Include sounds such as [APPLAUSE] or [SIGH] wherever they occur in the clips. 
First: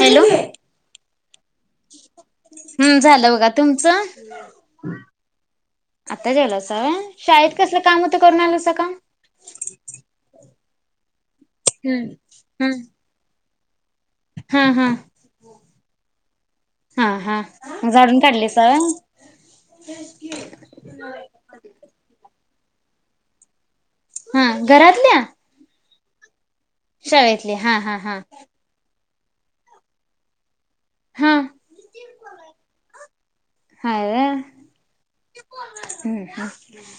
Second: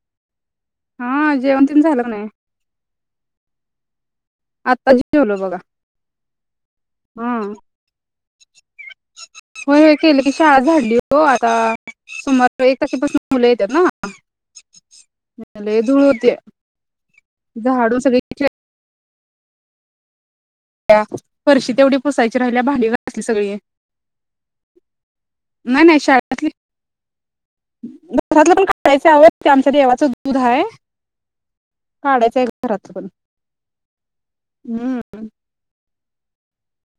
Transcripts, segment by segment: Hello. हा जेवण तेन झालं की नाही. तुमच. आत्ता जेवलो बघा आत्ता जेवलासा होय. हा शाळेत कसलं काम होत. करून आलं अस काम. होय होय केलं की शाळा झाडली. हो आता सुमार एक तारखीपासून मुले. ना. हा हा हम धूळ होते. हा झाडू सगळे. हम्. हरशी तेवढी पुसायची. राहिला भडीवर असली सगळी. हा घरातल्या नाही नाही श शाळेतले हा हा हा घरातलं पण काढायचं आवड ते आमच्या येवचं दूध आहे हा काडाच आहे घरातलं पण हाय व्हय हम्म हम्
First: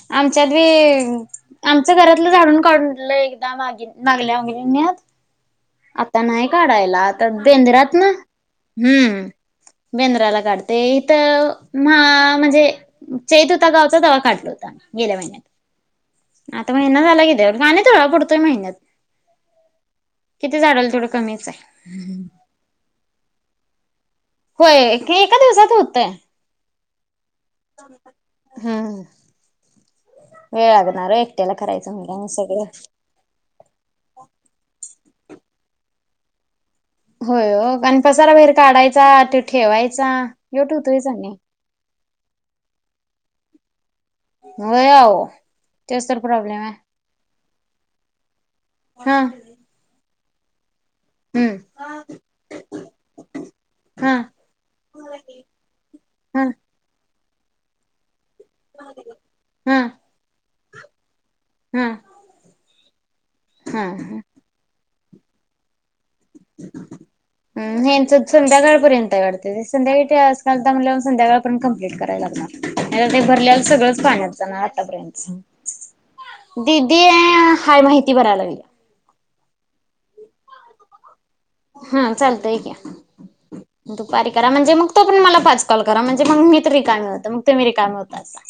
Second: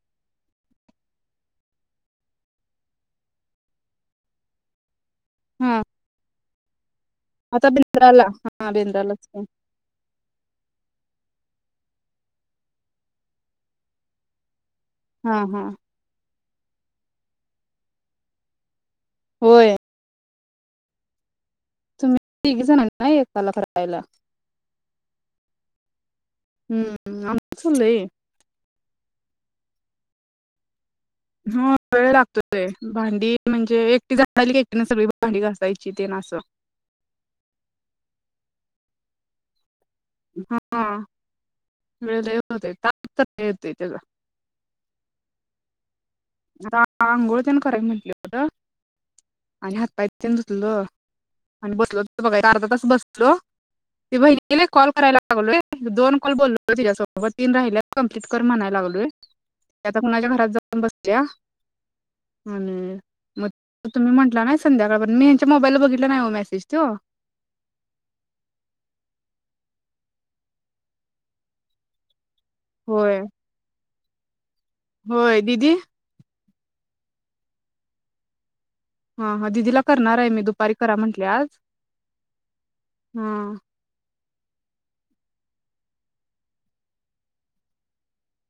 आमच्यात ब आमच घरातलं झाडून काढलं एकदा माग मागल्यागल्यांनीत हा आता नाही काढायला आता बेंद्रात ना बेंद्राला हा बेंद्रालाच हम्म की. बेंद्राला काढत ते इथ म्हणजे चेत होता गावचा दवा काढला होता गेल्या हा हा महिन्यात आता महिना झाला किे का नाहीथोडा पुडतोय महिन्यात होय किती झाल थोडं कमीच आहे तुम्ही तघेच ना नाही एकाला करायला होय एका दिवसात होतंय हम्म आचलेले वेळगत हा वेळ लागतो ते भांडी म्हणजे एकटी झा आली की एकटी ना सगळी डी घासायची ते ना असं होय हो आणि पसारा बाहेर काढायचा ते ठेवायचा ह्यो हा ठेवतोयच आणि वळ होते येतयेतला होव तेसर प्रॉब्लेम आहे कय पटो हा आणि हात पा तिंद तलो हम्म आणि बसलो बघा अर्धा तास बसलो हा ती बहिणीला कॉल करायला लागलो दोन कॉल हा बोललो तिसोब अ तीन राहिल्या तितकर म्हणायला लागलोय हा आता कणाच्या घरात जाऊ बस त्या हा. आणि मग हा तुम्ही हा. म्हटला नाही संध्याकाळ मी यांच्या मोबाईल बघ हम्म हेसच संध्याकाळपर्यंत आहे वाडत. संध्याकाळी [UNINTELLIGIBLE] संध्याकाळ पर्यंत कंप्लीट करायला लागणार. आता होय ते भरलेलं सगळंच पाण्यात जाणार आतापर्यंतच होय दिदी दिदी हाय माहिती भरायालागलीया हा हा दिदीला करणार आहे मी दुपारी करा म्हंटले आज हा चालतंय क्या हा दुपारी करा म्हणजे मग तोपर्यंत मला पाच कॉल करा म्हणजे मग मी तर रिकामी होतय मग तुम्ही रिकामा होत असा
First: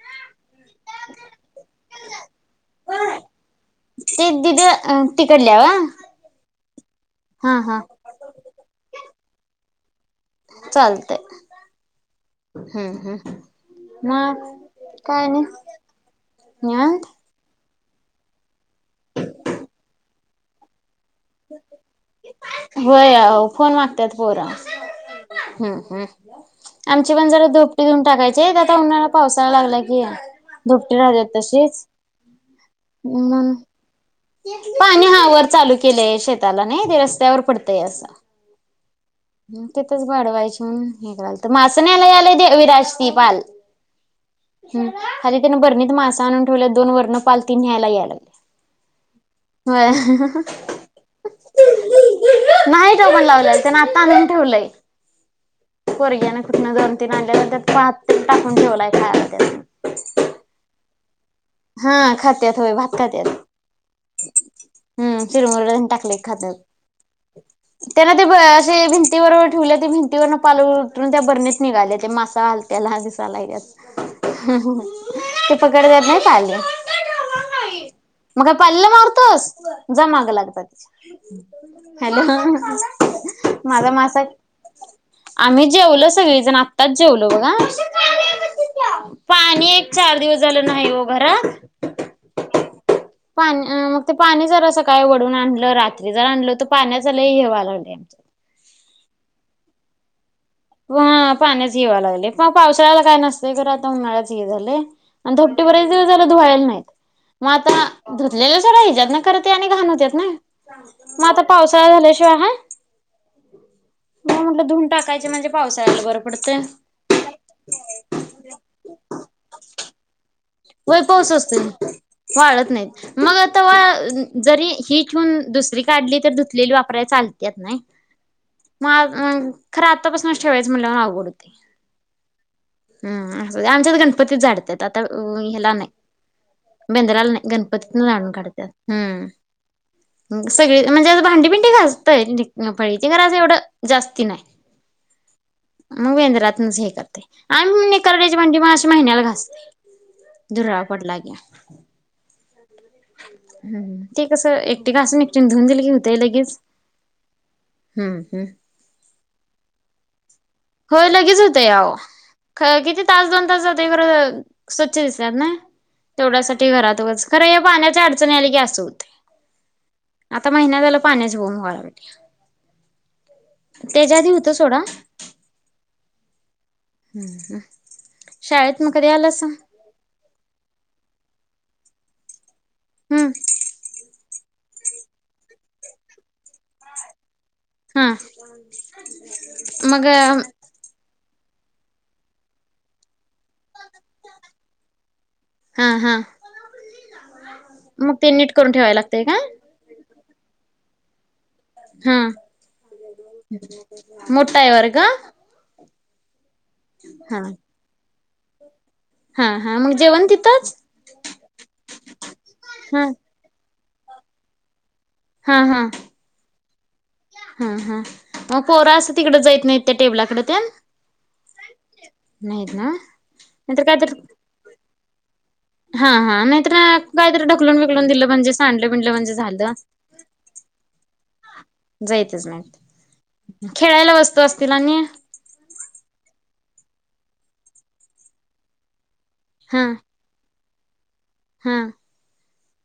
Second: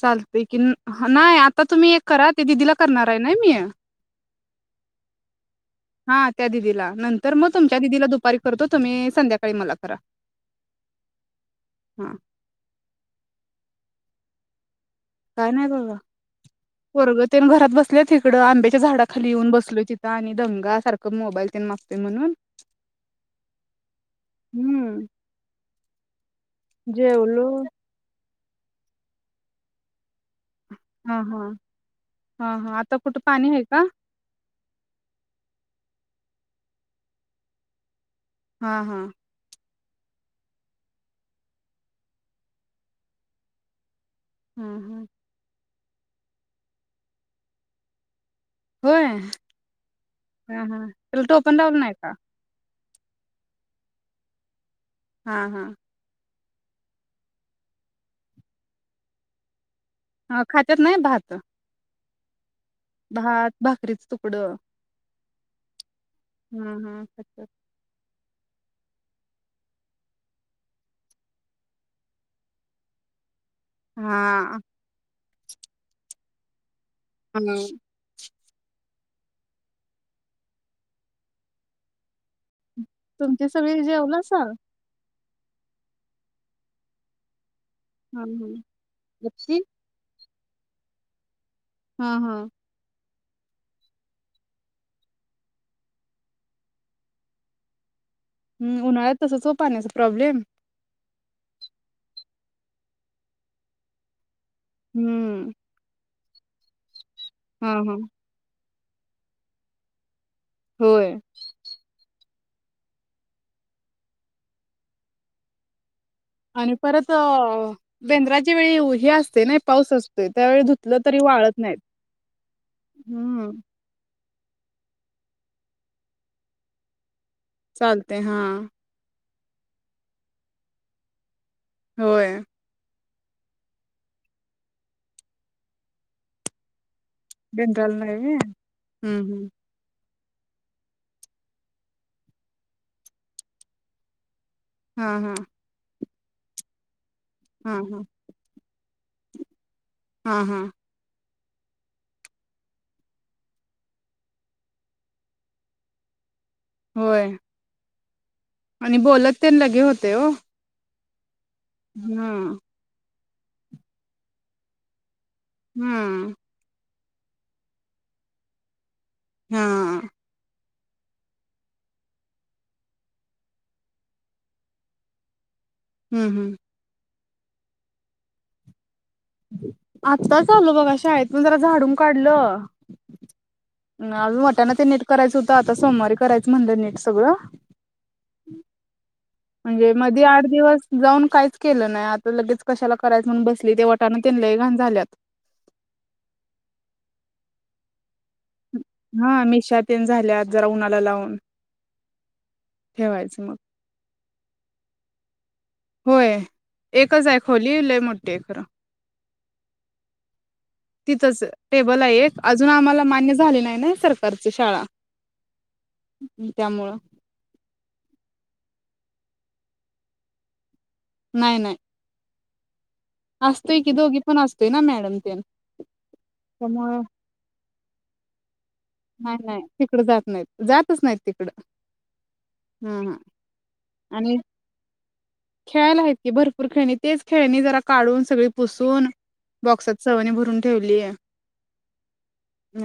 चालतय की नाही आता तुम्ही एक करा ते दिदीला करणार आहे ना मी ते दिदी तिकडल्या व्हय हा त्या दिदीला नंतर मग हा तुमच्या हा. दिदीला दुपारी करतो तुम्ही संध्याकाळी मला करा. चालत हा हूं हूं म काय नाही बघा पोरग तेनं घरात बस इकड आंब्याच्या झाडाली येऊन बसलो तिथं आणि दंगा सारख् होय आहो फोन मागत्यात पोर हम्म हूं हूं आमची पण जरा जेवलो धोपटी घेऊन टाकायची तेच आता उन्हाळा पावसाला लागला की, धोपटी हा राहिल्या हा तशीच हा हा आता कुठं पाणी म्हणु आहे का पाणी हा वर चालू केलंय शेताला नाही ते रस्त्यावर पडतय असं हा हा तिथंच वाडवायची म्हणून ही कराल त मास न्यायला यालाय विराज ती पाल हा हूं हा खाली तेन बरणी मासा आणून ठेवला दोन वर्ण पाल ती न्यायला यायला लागले. होय होय. हा हा त्याला टोपण लावलं नाय का? नाही टोपण लावलं त्यान आता आणून ठेवलंय हा हा कुटना दोन तीन आणल त्यात पात तेन टाकून ठेवलाय खायला त्यास्नी हा खात्यात नाय भात हा खात त्यात होय भात खात्यात भाकरीच तुकडं हम्म चिरमुरे टाकले खात्यात हम्म हम्म अच्छा. त्यांना ते जे भिंतीबरबर ठेवले ते भिंतीवरन पाल उतरुन त्या भरणीत निघाले ते मासा हलत्याल दिसाया लागल्यात हा ते पकडतात नाय [INAUDIBLE] हम्म. मग काय पालीला मार जा माग लाग तीज्या हॅलो तुमची सगळी माझा मासा जेवलासा. आम्ही जेवलो सगळीजण आताच जेवलो बघा. हम् हम [INAUDIBLE] झाल नाही ओ. भरा हा हा पाणी मग ते पाणी जरा सकाळी वढून आणलं रात्री जरा आणलं होतं पाण्याच लय व्हायला लागलं हम् उन्हाळ्यात तसच हो पाण्याचा प्रॉब्लेम हा पाण्याच व्हायला लागलय पण पावसाळ्याला काय नसतय खर आता उन्हाळ्यात. ही झालंय आणि हम्म कपडे बरेच दिवस धुवायला नाही. मग हा आता हा धुतलेलं. [INAUDIBLE] ना कर ते आणि घाणवत ना होय. मग आता पावसाळा झाल्याशी हाय म्हणून म्हणलं आता धून टाकायची म्हणजे पावसाळ्यात बर आणि परत अ बेंद्राच्या वेळी हे असते ना पाऊस असतय होय पाऊस असतो वाळत नाहीत मग हम्म आता वा जरी ही ठेवन दुसरी काढली तररी धुतलेली वापराय चालते त्यात चालते हा नाय खरं आतापासूनच ठेवायचं म्हणलं आवड होतय होय हम् आमच्यात गणपतीच झाडतात आता हो ह्याला नाही बेंद्राला नाय बेंद्राला गणपतीत नाही झाडून व्हय काढतात हम्म सगळी म्हणजे भांडीबीडी घासतय फळीची गरज एवढं जास्ती नाही हा हा मग बेंद्रात हे करते हा आणि हा. [INAUDIBLE] म्हणजे मग अशी महिन्याला घासते हा हा दुरावा पडला हम् ते कस एकटी घासून एकटी धुन दिलं की होतंय लगेच होय हम्म हम आणि बोलत ते लगे होते हो होय लगेच हो तव अहो खर किती तास दोन तास जातय खर स्वच्छ दि हम्म तेवढ्यासाठी घरात खरं या पाण्याच्या अडचणी आल्या की असतोत हा महिना झाला पाण्याच होऊम घला त्याच्या आधी होत सोडा हम्म हम्म हम्म ह शायद आत्ता चालो बघा शाळेत पण जरा झाड काढलं हम्म आम्ही वाटाना ते नेट करायचं होतं आता सोमवारी करायचं म्हणलं ने सगळं हा म्हणजे मग मध्ये आठ दिवस जाऊन काहीच केलं नाही आता लगेच कशाला करायचं म्हणून बसली ते वटानं तेन लही घाण झाल्यात हा हा मग तेनिट करून ठेवाय लागते का हा मिशा तेन झाल्यात जरा उन्हाला लावून हा ठेवायचं मग मोठायवर्ग व्हय एकच आहे खोली लै [UNINTELLIGIBLE] हा हा मग जेवण तितच? तितच टेबल आहे एक अजून आम्हाला हा मान्य झाले नाही ना सरकारची शाळा हा हा त्यामुळं हा हा मग पोरा असं तिकड जायत नाहीत त्या टेबलाकडे त्या? नाही नाही. नाहीत ना. असतोय कि दोघी कायतरी पण असतय ना मॅडम. [INAUDIBLE] हा हा नाही तर त्यामुळं काय तर ढकलून बिकलून दिल म्हणजे सांडलं बिंडलं म्हणजे नाही नाही झालं तिकड जात नाहीत जातच नाहीत तिकड जायतच नाहीत हा हा खेळायला आणि वस्तू असतील आणि खेळायला आहेत की भरपूर तेच खेळणी जरा काढून सगळी पुसून बॉक्सात [UNINTELLIGIBLE] भरून ठेवली ये. हम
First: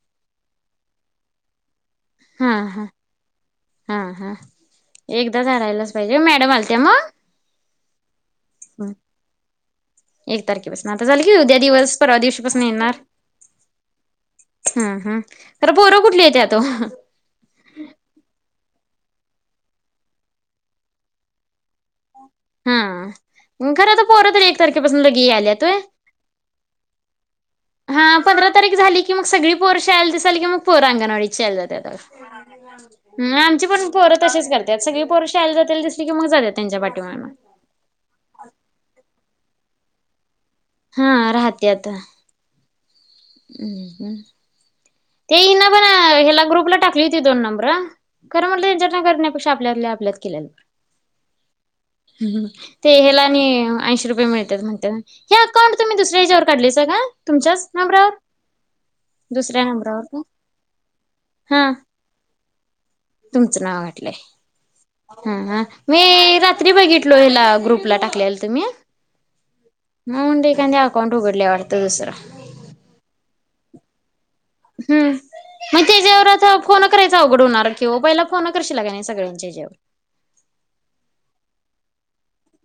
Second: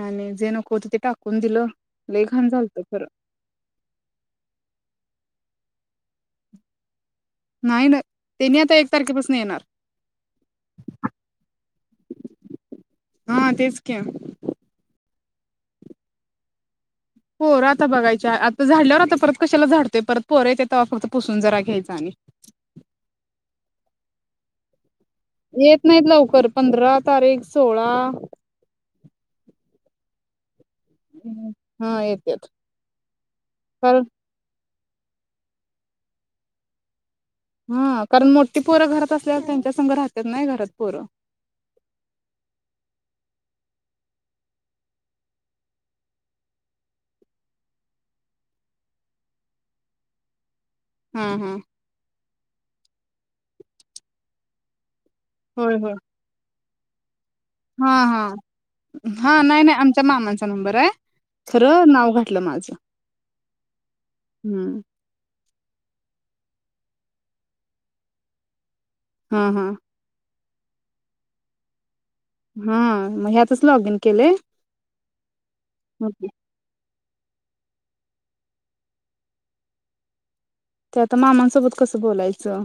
आणि जे नको होते ते टाकून दिलं. लय हा घाण झालत हा खरं हा हा एक [UNINTELLIGIBLE] पाहिजे मॅडम आलत्या म? त नाही ना, त्यांनी आता एक तारखेपासून येणार. एक तारखेपासन, आता झालं की उद्या दिवस, परवा दिवशीपासून येणार. हा तेच की हम हम. खर पोरं कुठली येत्यात? [UNINTELLIGIBLE] पोरं आता बघायच्या आत झाडल्यावर आता परत कशाला झाडतोय, परत पोर येत्यात तेव्हा फक्त पुसून जरा घ्यायचा आणि हा, खरं तर पोर तर एक तारखे येत नाहीत लवकर, पंधरा तारीख सोळा हा पंधरा तारीख झाली की, मग सगळी पोरं शाळेला दिसायली की मग, पोर अंगणवाडीच्या शाळेला हा येतात जात्यात्या, आमचे पण कारण पोरं तसेच कर त्यात सगळी पोर शाळेला जातील दिसली की मग जात्यात त्यांच्या पाठीमागण हा, कारण मोठी पोरं घरात असल्यावर त्यान संग राहत्यात नाही राह हा राहत्याता. [UNINTELLIGIBLE] ते हिन पण ह्याला ग्रुपला टाकली होती दोन नंबर, खरं म्हणलं ह्यांच्यातन करण्यापेक्षा आपल्यातल्या आपल्यात केल्याल बर. हा हा ह ते हेला आणि ऐंशी रुपये मिळत्यात म्हणत्यात. ह्या कांड तुम्ही दुसऱ्या हेज्यावर काढलेस का? तुमच्याच नंबरावर हा-हा, हा नाही दुसऱ्या नाही आम नंबरावर का मामांचा नंबराय हा खरं नाव घात लं माझं. तुमचं नाव घाटलंय, हम्म हा ह मी रात्री बघितलो, हिला ग्रुपला टाकलेला तुम्ही. हा हा त्यांनी अकाउंट उघडलय वाटतं दुसरं. हा, मग ह्यातच लॉगिन केलय. हम्म मग ते जेव [UNINTELLIGIBLE] फोन करायच अवघड होणार कि वो, पहिला फोन करशीला का नाही सगळ्यांच्या ह्याज्यावर. ते आता मामांसोबत कसं बोलायचं?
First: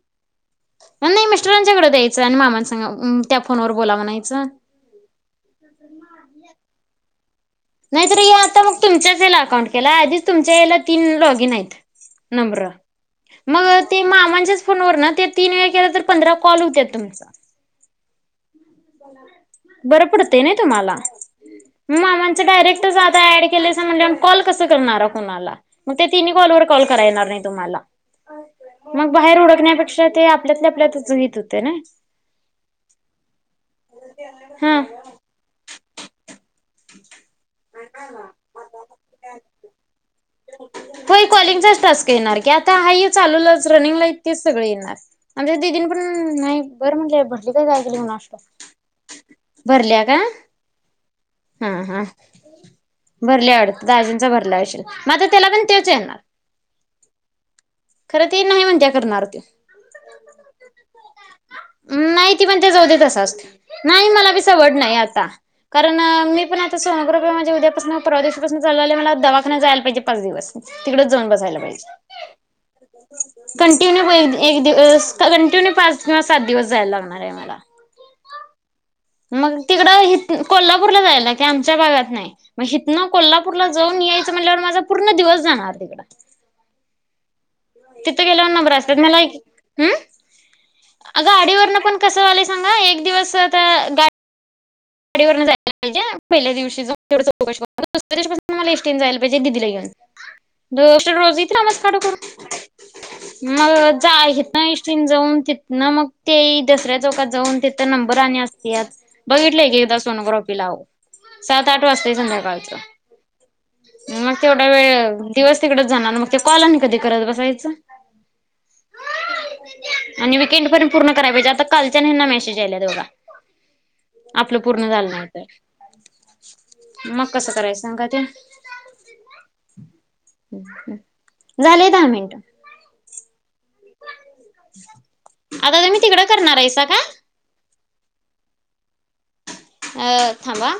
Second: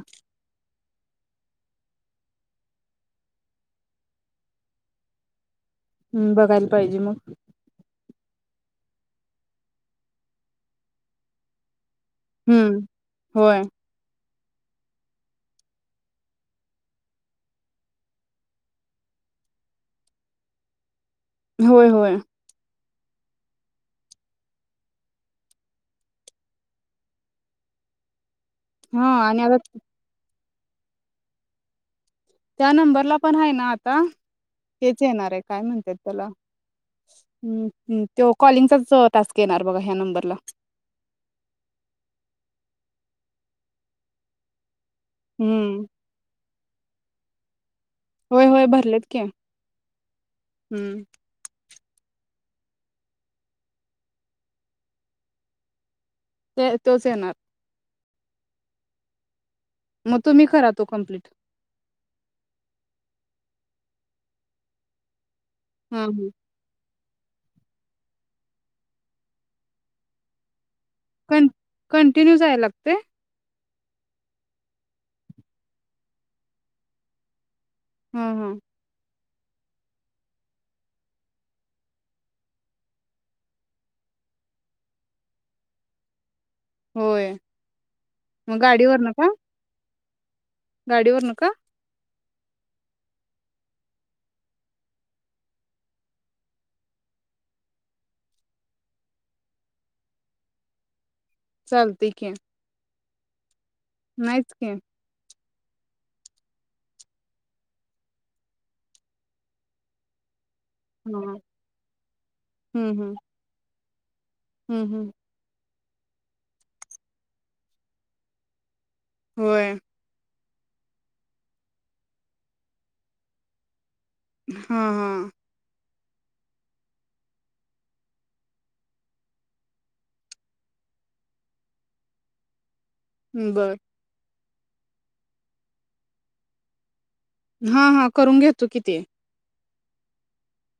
नाही मिस्टरांच्याकडे द्यायचं आणि मामां संग त्या फोनवर बोला मनायचं. हम्म बघायला पाहिजे मग. नाहीत हे आता मग तुमच्याच याला अकाउंट केला आधीच तुमच्या याला तीन लॉगिन आहेत नम हम्म होय मग ते मा फोन व तीन वे के तर पंधरा कॉल होत तुम बर पडतय ना तुम्हाला होय होय डारे ड कल कणा त कॉल कल कणार नाही तुमला हा मग बाहेर आणि आता डखण्यापेक्षा ते आपल्यातले आपल्याच हित होते ना त्या नंबरला पण आहे ना आता हा तेच येणार आहे काय म्हणत ला ह् त कॉलिंगचाच टासक येणार बघा ह्या नंबरला हो कॉलिंगचाच टास्क येणार की आता आहेा चालूलंच रनिंगला तेच सगळ येणार आमच्या द हम्म दिन पण नाही बरं म्हणजे भटली काय केली कुणास ठाऊक होय होय भरलेत की भरल्या का हम्म हा हा भरले आवडत दाजींच भरल्या आशील मात्र त्याला पण तेच येणार ते तोच येणार खरं ते नाही म्हणत्या करणार त मग तुम्ही करा तो कम्प्लीट नाही त पण ते जाऊ द त अस असते नाही मला वड नाही आता कारण ह मी पण आता नग्र माझे उद्यापासून प्रदेशपासून चालले मला दखाना जायला पाहिजे पाच दिवस तिकडच जाऊन क बसायला पाहिजे कंटिन्यू जायला लागते कंटिन्यू एक दिव कंटिन्यू पाच किंवा सात दिवस जायला लागणार आहे मला ह ह मग तिकडं ह कोल्हापूरला जायला की आमच्या भागात नाही मग हथनं कोल्हापूरला जाऊन यायचं म्हणल्यावर माझा पूर्ण दिवस जाणार तिकडं होय तिथ केल्यावन मग नंबर असतात गाडीवरन मला का हम अग गाडीवरन का आडीवरन पण कसं वाले सांगा एक दिवस गाडी गडीवर जायला पाहिजे पहिल्या दिवशी दुस्या दिव मला एस्टीं जायला पाहिजे दिदीला घेऊन रोजीत्र आमज काढो चालतय की करून मग जा आहेत नाहीच ना की इशीन जाऊन तिथ ना मग ते दसऱ्या चौकात जाऊन तिथ नंबर आणि असते बघ लले गे सोन ग्रप लाव हा सात आठ वाजताय संध्याकाळच हम्म हम्म मग तेवढा हम्म हम्म वेळ दिवस तिकडच जाणार मग ते कॉलनी कधी करत बसायचं होय कंड पर्यंत पूर्ण कराय पाहिजे आता कालच्या हना मेसेज आलाोघा आपलं हा पूर्ण झालं हा नाहीवत मग कसं करायचं सांगा ते झालेय दहा मिनिट हम्म बर आता तुम्ही तिकडं करणार आहेसा का हा हा करून घेतो किती अ थांबा